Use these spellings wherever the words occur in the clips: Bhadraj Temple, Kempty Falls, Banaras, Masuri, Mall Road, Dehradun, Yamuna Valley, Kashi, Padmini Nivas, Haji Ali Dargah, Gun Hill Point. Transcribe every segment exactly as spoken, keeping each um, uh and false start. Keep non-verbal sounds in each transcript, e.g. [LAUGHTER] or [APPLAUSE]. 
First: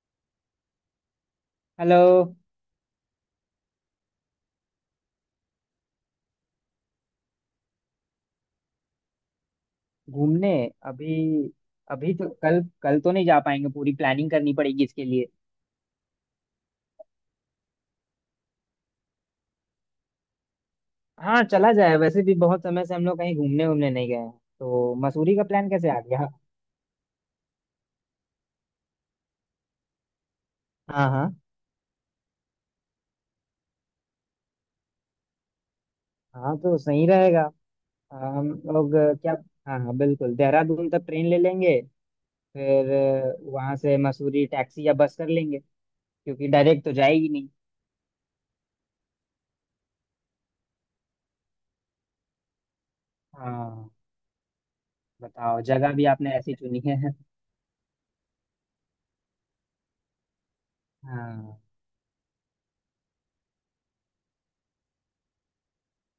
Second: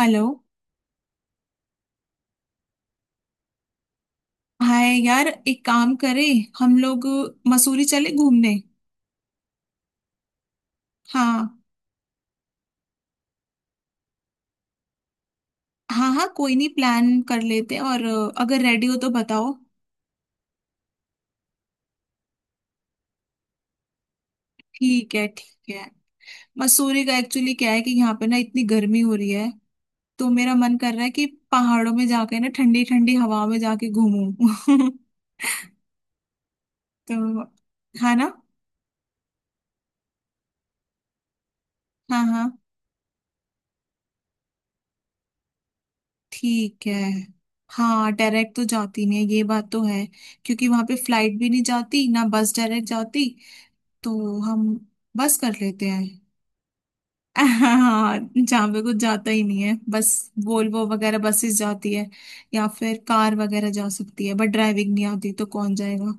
Hello. Hello. Hi यार, एक काम करें हम लोग। मसूरी चले घूमने। घूमने? अभी? हाँ। अभी तो कल कल तो नहीं जा पाएंगे, पूरी प्लानिंग करनी पड़ेगी इसके लिए। हाँ हाँ, कोई नहीं, प्लान कर लेते हैं। और अ, अगर रेडी हो तो बताओ। हाँ चला जाए, वैसे भी बहुत समय से हम लोग कहीं घूमने घूमने नहीं गए हैं। तो ठीक है मसूरी का प्लान ठीक है। कैसे आ गया? मसूरी का एक्चुअली क्या है कि यहाँ पे ना इतनी गर्मी हो रही है, तो मेरा मन कर रहा हाँ है कि हाँ। पहाड़ों में जाके ना ठंडी ठंडी हवा में जाके घूमूं। [LAUGHS] हाँ तो सही तो। रहेगा। है अ, ना। हम लोग अ, क्या। हाँ हाँ, बिल्कुल देहरादून तक ट्रेन ले लेंगे, हाँ हाँ फिर अ, वहाँ से मसूरी टैक्सी या बस कर लेंगे, क्योंकि डायरेक्ट ठीक तो है। जाएगी नहीं। हाँ, डायरेक्ट तो जाती नहीं है, ये बात तो है। क्योंकि वहां पे फ्लाइट भी नहीं जाती ना, बस डायरेक्ट जाती। हाँ। तो हम बस कर बताओ, लेते जगह हैं। भी आपने ऐसी चुनी है। [LAUGHS] हाँ, जहाँ पे कुछ जाता ही नहीं है, बस वोल्वो वगैरह बसेस हाँ जाती है। या फिर कार वगैरह जा सकती है, बट ड्राइविंग नहीं आती तो कौन जाएगा।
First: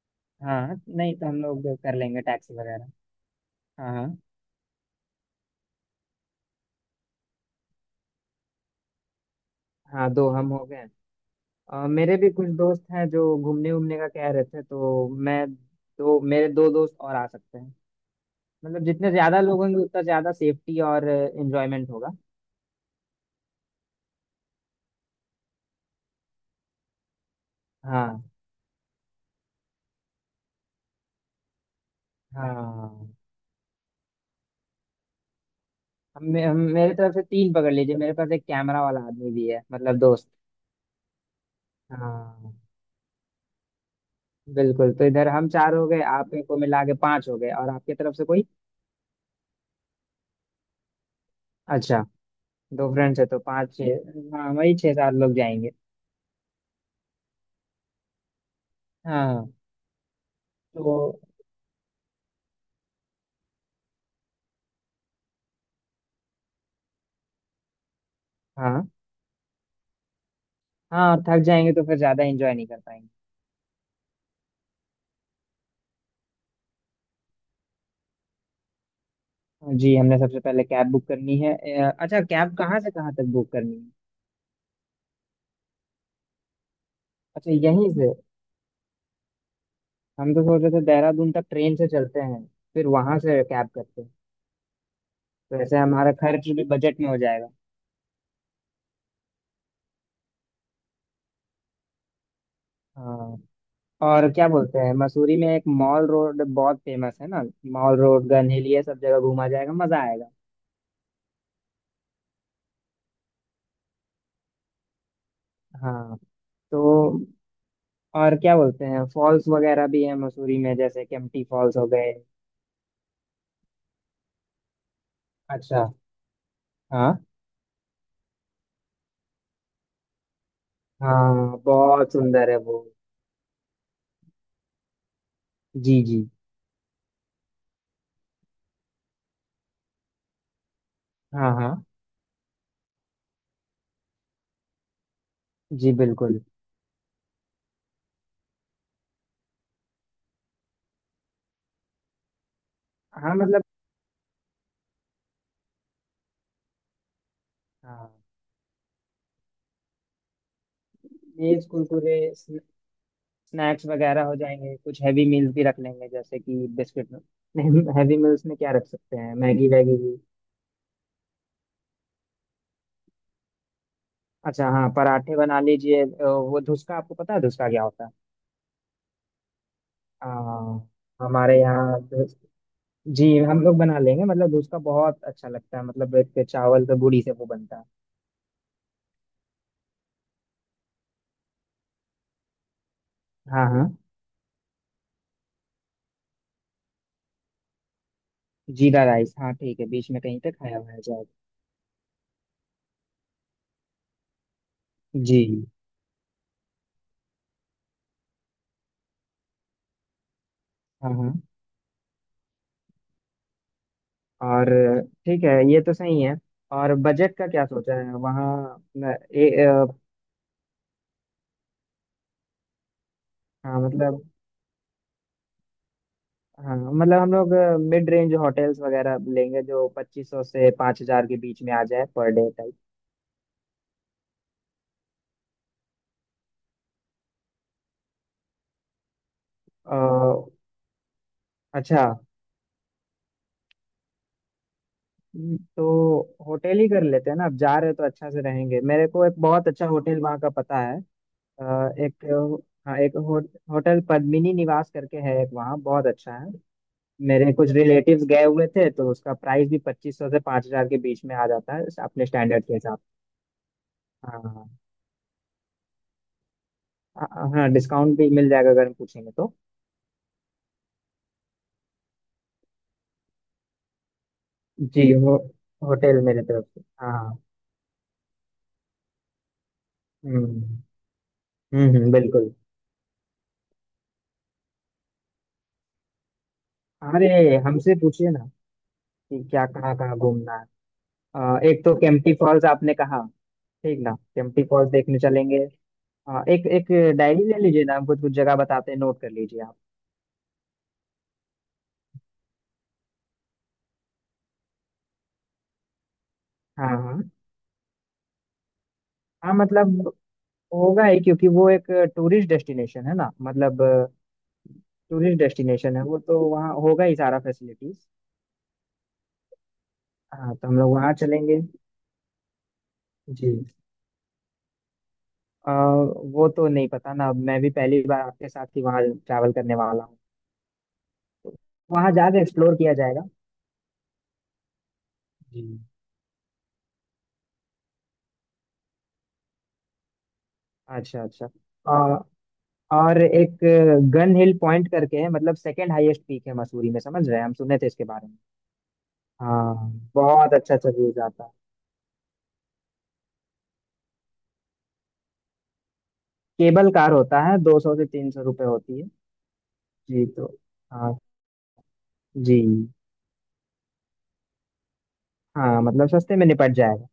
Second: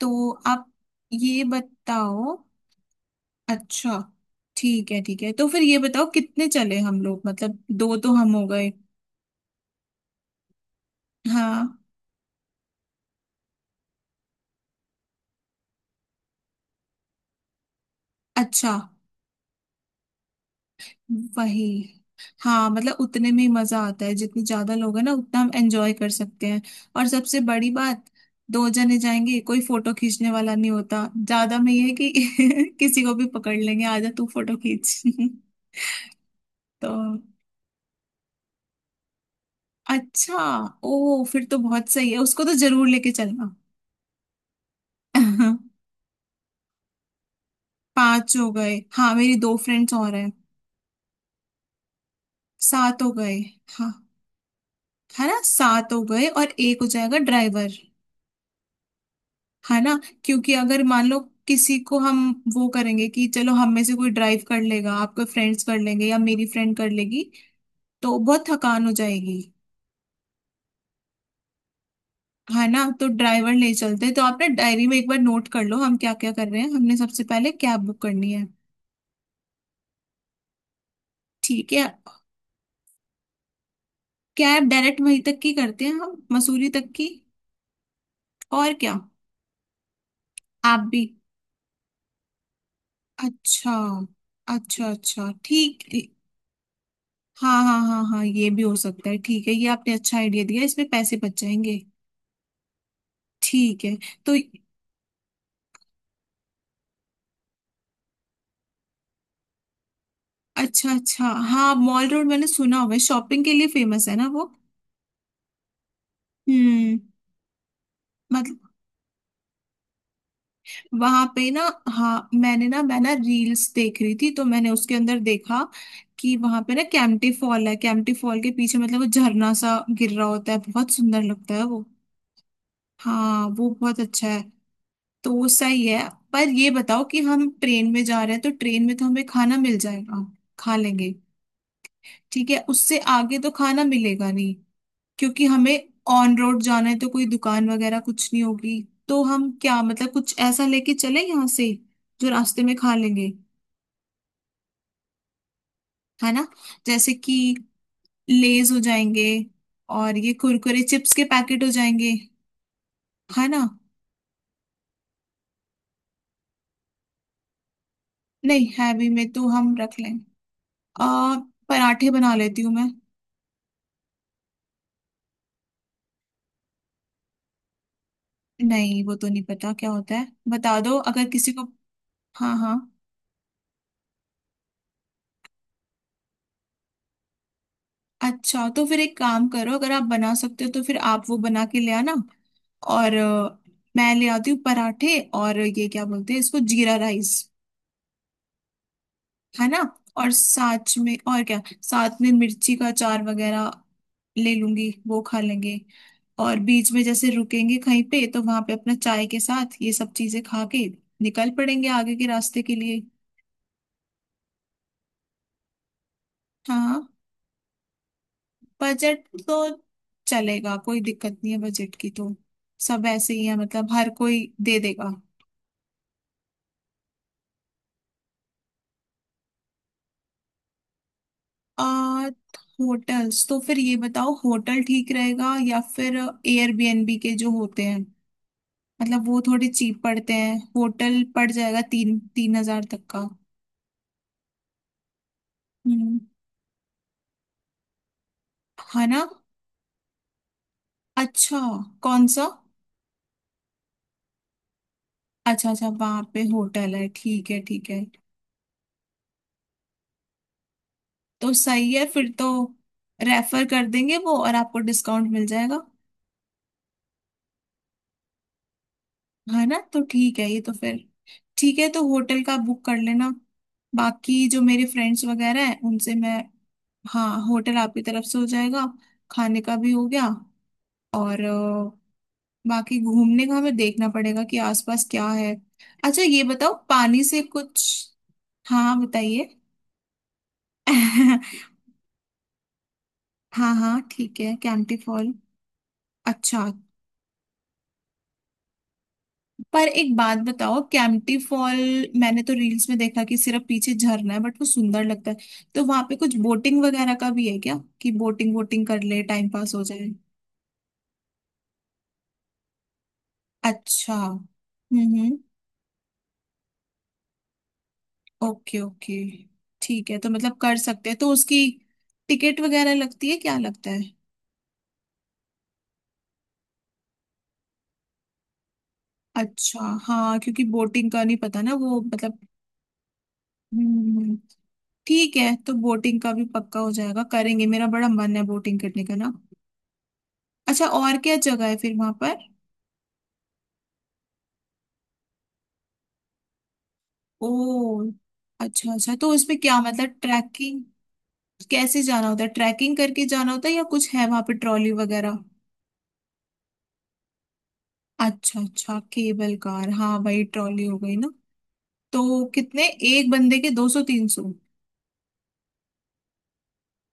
तो आप हाँ, नहीं तो हम ये लोग कर लेंगे बताओ। टैक्सी वगैरह। हाँ अच्छा, हाँ। ठीक है ठीक है। तो फिर ये बताओ, कितने चले हम लोग? मतलब दो तो हम हो गए। हाँ, दो हम हो गए। हाँ। अ, मेरे भी कुछ दोस्त हैं जो घूमने घूमने का कह रहे थे, तो मैं दो मेरे दो दोस्त और आ सकते हैं। अच्छा। मतलब जितने ज्यादा लोग होंगे, उतना ज्यादा सेफ्टी और वही। एंजॉयमेंट होगा। हाँ, मतलब उतने में ही मजा आता है, जितने ज्यादा लोग हैं ना उतना हम एंजॉय कर सकते हैं। और सबसे बड़ी बात। हाँ दो जने जाएंगे कोई फोटो खींचने वाला नहीं होता, ज्यादा में ये है कि [LAUGHS] किसी हाँ। को भी पकड़ लेंगे, आजा तू फोटो खींच। [LAUGHS] हम, मे- हम तो। मेरे तरफ से तीन पकड़ लीजिए, मेरे पास एक कैमरा वाला आदमी भी है, मतलब दोस्त। अच्छा। ओ, फिर तो बहुत सही है, उसको हाँ तो जरूर लेके चलना। बिल्कुल, तो इधर हम चार [LAUGHS] हो गए, आप को मिला के पांच हो गए, और आपकी तरफ से पांच कोई? हो गए। हाँ, मेरी दो फ्रेंड्स और हैं। अच्छा, दो सात हो फ्रेंड्स है गए। तो पांच हाँ। छह, हाँ वही छह सात है लोग ना, जाएंगे। सात हो गए और एक हो जाएगा ड्राइवर। हाँ है ना। क्योंकि अगर तो। मान लो किसी को हम, वो करेंगे कि चलो हम में से कोई ड्राइव कर लेगा, आपके फ्रेंड्स कर लेंगे या मेरी फ्रेंड कर लेगी, तो बहुत थकान हाँ हो जाएगी। हाँ, थक जाएंगे तो फिर ज्यादा एंजॉय है नहीं कर ना, तो पाएंगे। ड्राइवर ले चलते। तो आप ना डायरी में एक बार नोट कर लो हम क्या क्या कर रहे हैं। हमने सबसे पहले कैब बुक करनी है। तो जी, हमने सबसे पहले कैब बुक करनी है। ठीक है। अ, अच्छा, कैब कहाँ से कहाँ तक बुक करनी है? कैब डायरेक्ट वहीं तक की करते हैं हम, मसूरी तक की। अच्छा, यहीं से? और क्या? हम तो सोच रहे आप थे भी? देहरादून तक ट्रेन से चलते हैं, फिर वहां से कैब अच्छा करते हैं। अच्छा अच्छा, तो ऐसे ठीक। हमारा खर्च भी बजट में हो जाएगा। हाँ हाँ हाँ हाँ, ये भी हो सकता है। ठीक है, ये आपने अच्छा आइडिया दिया, इसमें पैसे बच जाएंगे। हाँ। ठीक है और तो। क्या बोलते हैं, मसूरी में एक मॉल रोड बहुत फेमस है ना। मॉल रोड, गन हिल, ये सब जगह घूमा जाएगा, मजा आएगा। अच्छा अच्छा। हाँ, मॉल रोड मैंने सुना हुआ है, शॉपिंग के लिए फेमस है ना वो। हाँ हम्म। तो। और क्या मतलब बोलते हैं, फॉल्स वगैरह भी है मसूरी में, जैसे वहां केम्प्टी पे ना। फॉल्स हो हाँ, गए। मैंने ना, मैं ना रील्स देख रही थी तो मैंने उसके अंदर देखा अच्छा। कि वहां पे ना हाँ कैंपटी फॉल है, कैंपटी फॉल के पीछे मतलब वो झरना सा गिर रहा होता है, बहुत सुंदर लगता हाँ, है वो। बहुत सुंदर है वो। हाँ, वो बहुत अच्छा है। तो वो सही जी है, जी। पर ये बताओ कि हम ट्रेन में जा रहे हैं तो ट्रेन में तो हमें खाना मिल जाएगा, खा लेंगे। हाँ हाँ। ठीक है, उससे आगे तो खाना मिलेगा नहीं। क्योंकि हमें जी ऑन बिल्कुल। रोड जाना है तो कोई दुकान वगैरह कुछ नहीं होगी। तो हम क्या, मतलब कुछ ऐसा लेके चले यहाँ से जो रास्ते में खा लेंगे। हाँ मतलब। है ना। जैसे कि हाँ। लेज हो जाएंगे और ये कुरकुरे चिप्स के पैकेट लेज हो जाएंगे। कुरकुरे स्न- है ना। स्नैक्स वगैरह हो जाएंगे, कुछ हैवी मील्स भी रख लेंगे, जैसे कि बिस्किट। हैवी मील्स में नहीं, क्या रख हैवी सकते में हैं, तो मैगी हम वैगी रख लें। भी? आ पराठे बना लेती हूँ मैं। अच्छा हाँ, पराठे बना लीजिए। अ, वो धुसका आपको पता है, धुसका क्या होता है? नहीं, वो तो नहीं पता क्या होता है, आ, बता दो अगर किसी हमारे को। यहाँ धुस- हाँ हाँ। जी हम लोग बना लेंगे, मतलब धुसका बहुत अच्छा लगता है, मतलब एक चावल के बूड़ी से वो बनता है। अच्छा, तो फिर एक काम करो, अगर आप बना सकते हो तो फिर आप वो बना के ले आना। और अ, हाँ हाँ। मैं ले आती हूँ पराठे और ये क्या बोलते हैं इसको, जीरा राइस। जीरा राइस, हाँ है ना। ठीक है, बीच में और कहीं पे खाया हुआ साथ है। में और क्या, साथ में मिर्ची का अचार वगैरह ले लूंगी, वो जी। खा लेंगे। और बीच में जैसे रुकेंगे कहीं पे तो वहां पे अपना चाय के साथ ये सब चीजें खा के हाँ हाँ। निकल पड़ेंगे आगे के रास्ते के लिए। और। ठीक है, ये तो सही है। और हाँ, बजट का क्या सोचा है वहाँ न- बजट ए, तो अ, चलेगा, कोई दिक्कत नहीं है बजट की तो। सब ऐसे ही है, हाँ मतलब हर मतलब। कोई दे देगा। हाँ मतलब हम लोग मिड रेंज होटल्स वगैरह लेंगे, जो पच्चीस सौ से पाँच हजार के बीच में आ जाए आ, पर डे टाइप। होटल्स, तो फिर ये बताओ होटल ठीक रहेगा या फिर एयरबीएनबी के जो होते हैं, मतलब वो थोड़े अ, चीप पड़ते हैं। होटल पड़ जाएगा अच्छा। तीन तीन हजार तक का। हम्म, हम्म। तो होटल ही कर लेते हैं ना, अब जा रहे हैं तो अच्छा से रहेंगे, है मेरे ना। को एक बहुत अच्छा होटल वहाँ का पता है। अच्छा। अ, एक। कौन सा? हाँ, एक हो, होटल पद्मिनी निवास करके है एक, अच्छा वहाँ अच्छा, बहुत वहां अच्छा पे है। होटल है। ठीक मेरे है कुछ ठीक है। रिलेटिव्स गए हुए थे, तो उसका प्राइस भी पच्चीस सौ से पाँच हजार के बीच में आ तो जाता है, सही है अपने फिर तो, स्टैंडर्ड के हिसाब। रेफर कर देंगे वो और हाँ आपको डिस्काउंट मिल जाएगा। हाँ, हाँ डिस्काउंट भी मिल जाएगा अगर हम पूछेंगे तो। है ना, तो ठीक है, ये तो फिर। ठीक है, तो होटल का बुक कर लेना। बाकी जो मेरे जी फ्रेंड्स हो, वगैरह हैं उनसे होटल मैं। मेरे तरफ से हाँ, हाँ। होटल आपकी तरफ से हो जाएगा। खाने का भी हो गया। हम्म और हम्म। हम्म, अ, बिल्कुल। बाकी घूमने का हमें देखना पड़ेगा कि आसपास क्या है। अच्छा, ये बताओ पानी अरे, से कुछ। हमसे पूछिए ना हाँ कि बताइए। क्या कहाँ कहाँ घूमना है। [LAUGHS] अ, एक तो केम्प्टी फॉल्स आपने कहा। हाँ ठीक हाँ ना, ठीक है, केम्प्टी फॉल्स कैंटी देखने फॉल। चलेंगे। अ, अच्छा, एक एक डायरी ले लीजिए ना, हम कुछ कुछ जगह बताते हैं, नोट कर लीजिए आप। पर एक बात बताओ, कैंटी फॉल मैंने तो रील्स में देखा कि सिर्फ पीछे झरना है, बट वो सुंदर लगता है। तो वहां पे कुछ बोटिंग हाँ वगैरह हाँ। का भी है क्या, कि बोटिंग वोटिंग कर ले टाइम हाँ पास हो जाए? मतलब, होगा ही क्योंकि वो एक टूरिस्ट डेस्टिनेशन है ना, मतलब अच्छा। हम्म हम्म। टूरिस्ट डेस्टिनेशन है वो, तो वहाँ होगा ही सारा फैसिलिटीज। ओके ओके, ठीक है, तो हाँ मतलब तो कर हम लोग सकते वहाँ हैं तो उसकी चलेंगे। टिकट वगैरह लगती है जी। क्या, लगता है? अ, वो तो नहीं पता ना, अब मैं भी पहली बार आपके साथ ही वहाँ ट्रैवल करने अच्छा। वाला हूँ। हाँ, क्योंकि बोटिंग का नहीं तो पता ना वो, वहाँ मतलब। जाकर एक्सप्लोर किया जाएगा। हम्म। ठीक है, जी। तो बोटिंग का भी पक्का हो जाएगा, करेंगे, मेरा बड़ा मन है बोटिंग करने का ना। अच्छा, और अच्छा क्या अच्छा। जगह है फिर वहां अ, पर? और एक गन हिल पॉइंट करके है, मतलब सेकंड हाईएस्ट पीक है मसूरी में, समझ रहे हैं, हम सुने थे इसके ओ, बारे में। अच्छा अच्छा, तो उसमें हाँ क्या मतलब, बहुत अच्छा, ट्रैकिंग? अच्छा व्यूज आता है। कैसे जाना होता है, ट्रैकिंग करके जाना होता है या कुछ है वहां पे, ट्रॉली वगैरह? केबल कार होता है, दो सौ से तीन सौ अच्छा रुपये अच्छा, होती है। केबल कार, हाँ जी भाई तो। ट्रॉली हो गई हाँ। ना। तो जी। कितने? एक बंदे के दो सौ तीन सौ? हाँ मतलब सस्ते में निपट जाएगा।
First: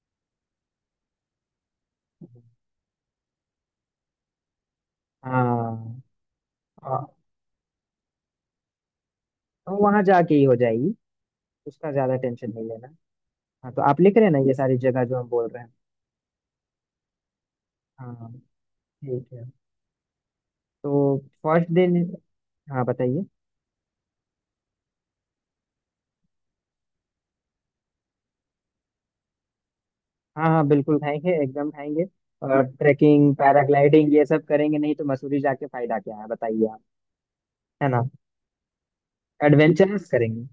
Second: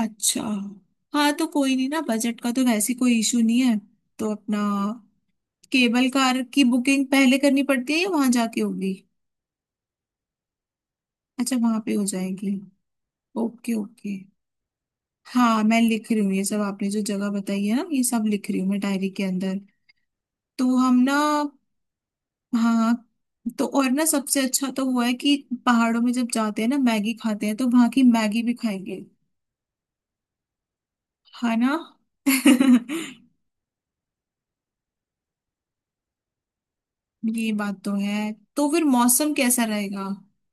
अच्छा। हाँ, तो कोई नहीं ना, बजट का तो वैसे कोई इशू नहीं है। तो अपना हाँ। केबल कार की बुकिंग आ, पहले करनी पड़ती है या वहां जाके होगी? तो वहां जाके ही हो जाएगी। अच्छा, वहां उसका पे हो ज्यादा जाएगी। टेंशन नहीं लेना। हाँ ओके तो आप ओके। लिख रहे हैं ना ये सारी जगह जो हम बोल हाँ, रहे हैं। मैं लिख रही हूँ, ये सब आपने जो जगह बताई है ना ये सब हाँ लिख रही हूँ मैं डायरी के ठीक है। अंदर। तो हम ना। तो फर्स्ट दिन। हाँ हाँ, बताइए। तो और ना सबसे अच्छा तो हुआ है कि पहाड़ों में जब जाते हैं ना मैगी खाते हैं, तो वहां की मैगी भी खाएंगे। हाँ हाँ, बिल्कुल खाएंगे, है एकदम ना। खाएंगे। और [LAUGHS] ट्रैकिंग, पैराग्लाइडिंग ये सब करेंगे, नहीं तो मसूरी जाके फायदा क्या है, बताइए आप। ये बात है तो ना? है। तो फिर मौसम कैसा रहेगा? एडवेंचरस करेंगे।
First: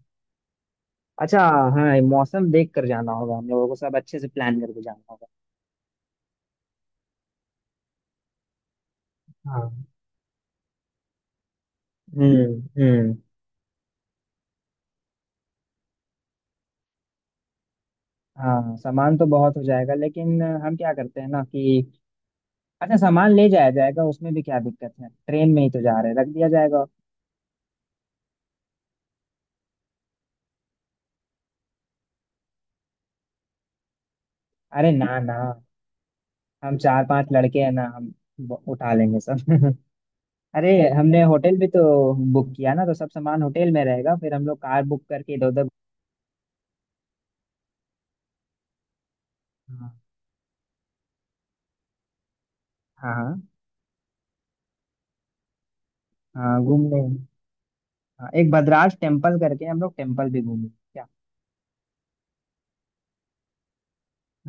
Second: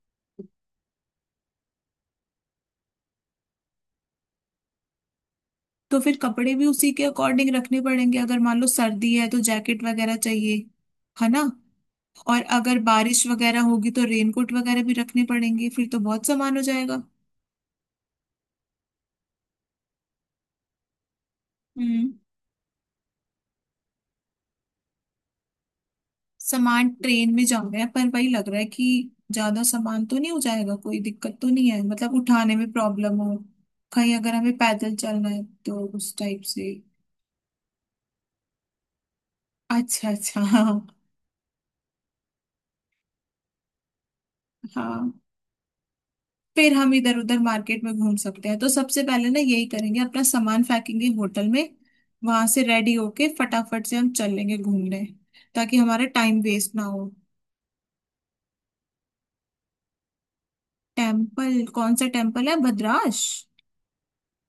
अच्छा। हाँ, ये मौसम देख कर जाना होगा हम लोगों को, सब अच्छे से प्लान करके जाना होगा। तो फिर कपड़े भी उसी के अकॉर्डिंग रखने पड़ेंगे, अगर मान लो सर्दी है तो जैकेट हाँ। वगैरह चाहिए। है ना। और हम्म अगर हम्म। बारिश वगैरह होगी तो रेनकोट वगैरह भी रखने पड़ेंगे, फिर तो बहुत सामान हो जाएगा। हाँ सामान तो बहुत हो जाएगा, लेकिन हम क्या करते हैं ना कि हम्म। अच्छा सामान ले जाया जाएगा, उसमें भी क्या दिक्कत है, ट्रेन में ही तो जा रहे हैं, रख दिया जाएगा। सामान ट्रेन में जा रहे हैं, पर वही लग रहा है कि ज्यादा सामान तो नहीं हो जाएगा, कोई दिक्कत तो नहीं है मतलब उठाने में प्रॉब्लम हो कहीं, अगर हमें अरे पैदल ना चलना ना, है तो उस टाइप से। हम चार पांच लड़के हैं ना, हम ब- उठा लेंगे सब। [LAUGHS] अच्छा अच्छा। [LAUGHS] अरे, हाँ हमने होटल भी तो बुक किया ना, तो सब सामान होटल में रहेगा, फिर हम लोग कार बुक हाँ। करके इधर उधर। फिर हम इधर उधर मार्केट में घूम सकते हैं, तो सबसे पहले ना यही हाँ करेंगे, अपना सामान फेंकेंगे होटल में। वहां से रेडी होके हाँ। फटाफट से हम चल लेंगे घूमने, ताकि हमारा टाइम हाँ वेस्ट ना घूम हो। लेंगे। हाँ, एक भद्राज टेम्पल करके, हम लोग टेम्पल भी घूमेंगे क्या? टेम्पल, कौन सा टेम्पल है भद्राश?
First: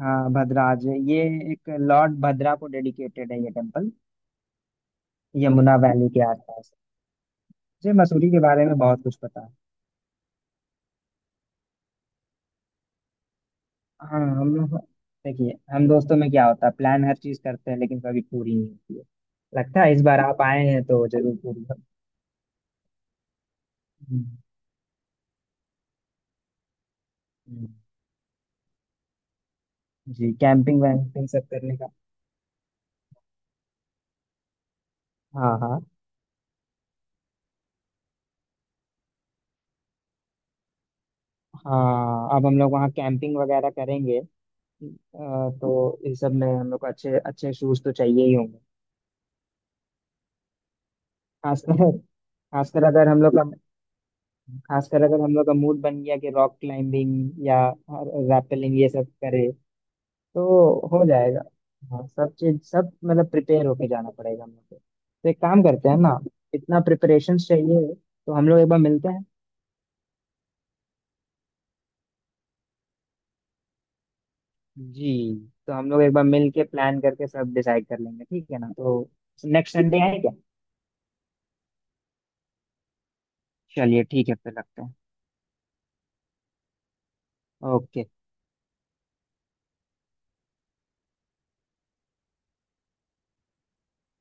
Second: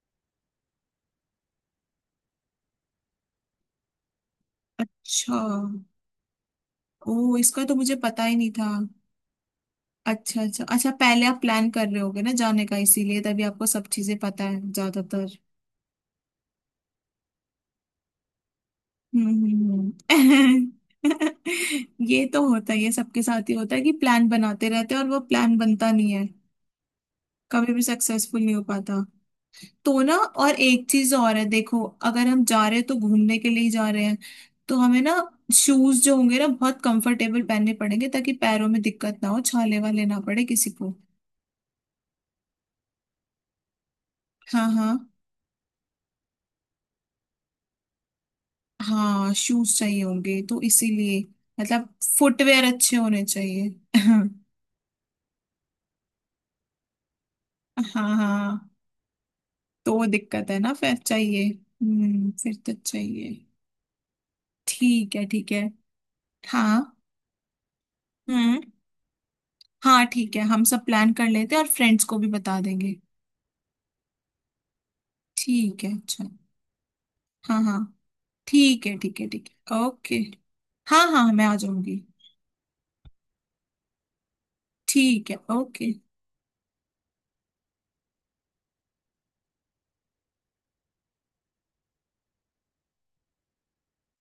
हाँ भद्राज, ये एक लॉर्ड भद्रा को डेडिकेटेड है ये टेम्पल, अच्छा। यमुना वैली के आसपास। ओ, इसका तो मुझे मुझे पता मसूरी ही के नहीं बारे था। में बहुत कुछ पता है। अच्छा अच्छा अच्छा, पहले आप प्लान कर रहे होगे ना जाने का, इसीलिए तभी आपको सब चीजें हाँ पता हम है लोग। ज्यादातर। देखिए, हम दोस्तों में क्या होता है, प्लान हर चीज करते हैं लेकिन कभी पूरी नहीं होती है। हम्म लगता हम्म, है इस बार आप आए हैं हम्म। तो जरूर पूरी हो। [LAUGHS] ये तो होता है, ये सबके साथ ही होता है कि प्लान हम्म, बनाते रहते हैं और वो प्लान बनता नहीं है। हम्म। कभी भी सक्सेसफुल नहीं हो पाता। तो ना, जी, और कैंपिंग एक चीज वैम्पिंग और है सब करने देखो, का। अगर हम जा रहे हैं तो घूमने के लिए ही जा रहे हैं। तो हमें ना हाँ हाँ। शूज जो होंगे ना बहुत कंफर्टेबल पहनने पड़ेंगे, ताकि पैरों में दिक्कत ना हो, छाले वाले ना पड़े किसी को। हाँ अब हम लोग वहाँ कैंपिंग वगैरह करेंगे। अ, हाँ हाँ। तो इस सब में हम लोग को अच्छे अच्छे शूज तो चाहिए ही होंगे, हाँ, शूज चाहिए होंगे, तो इसीलिए खासकर। मतलब फुटवेयर खासकर अच्छे अगर हम होने लोग का चाहिए। [LAUGHS] खासकर अगर हम लोग का मूड बन गया कि रॉक क्लाइंबिंग या हाँ हाँ, रैपलिंग ये सब करें, तो वो दिक्कत है ना, तो फिर हो जाएगा। चाहिए, हाँ हम्म, सब फिर चीज, तो सब मतलब चाहिए। प्रिपेयर होके जाना पड़ेगा हम लोग को, ठीक है तो एक ठीक है। काम करते हैं ना, हाँ। इतना प्रिपरेशन चाहिए तो हम लोग हम्म। एक बार मिलते हैं। हाँ ठीक है, हम सब प्लान कर लेते हैं और फ्रेंड्स को भी बता देंगे। जी। तो ठीक हम है लोग एक अच्छा। बार मिल के प्लान करके सब हाँ हाँ, डिसाइड कर लेंगे, ठीक है ना, ठीक तो है ठीक है ठीक नेक्स्ट है संडे ओके। आए क्या? हाँ हाँ, मैं आ जाऊंगी। चलिए ठीक है, फिर रखते हैं। ठीक है ओके। ओके।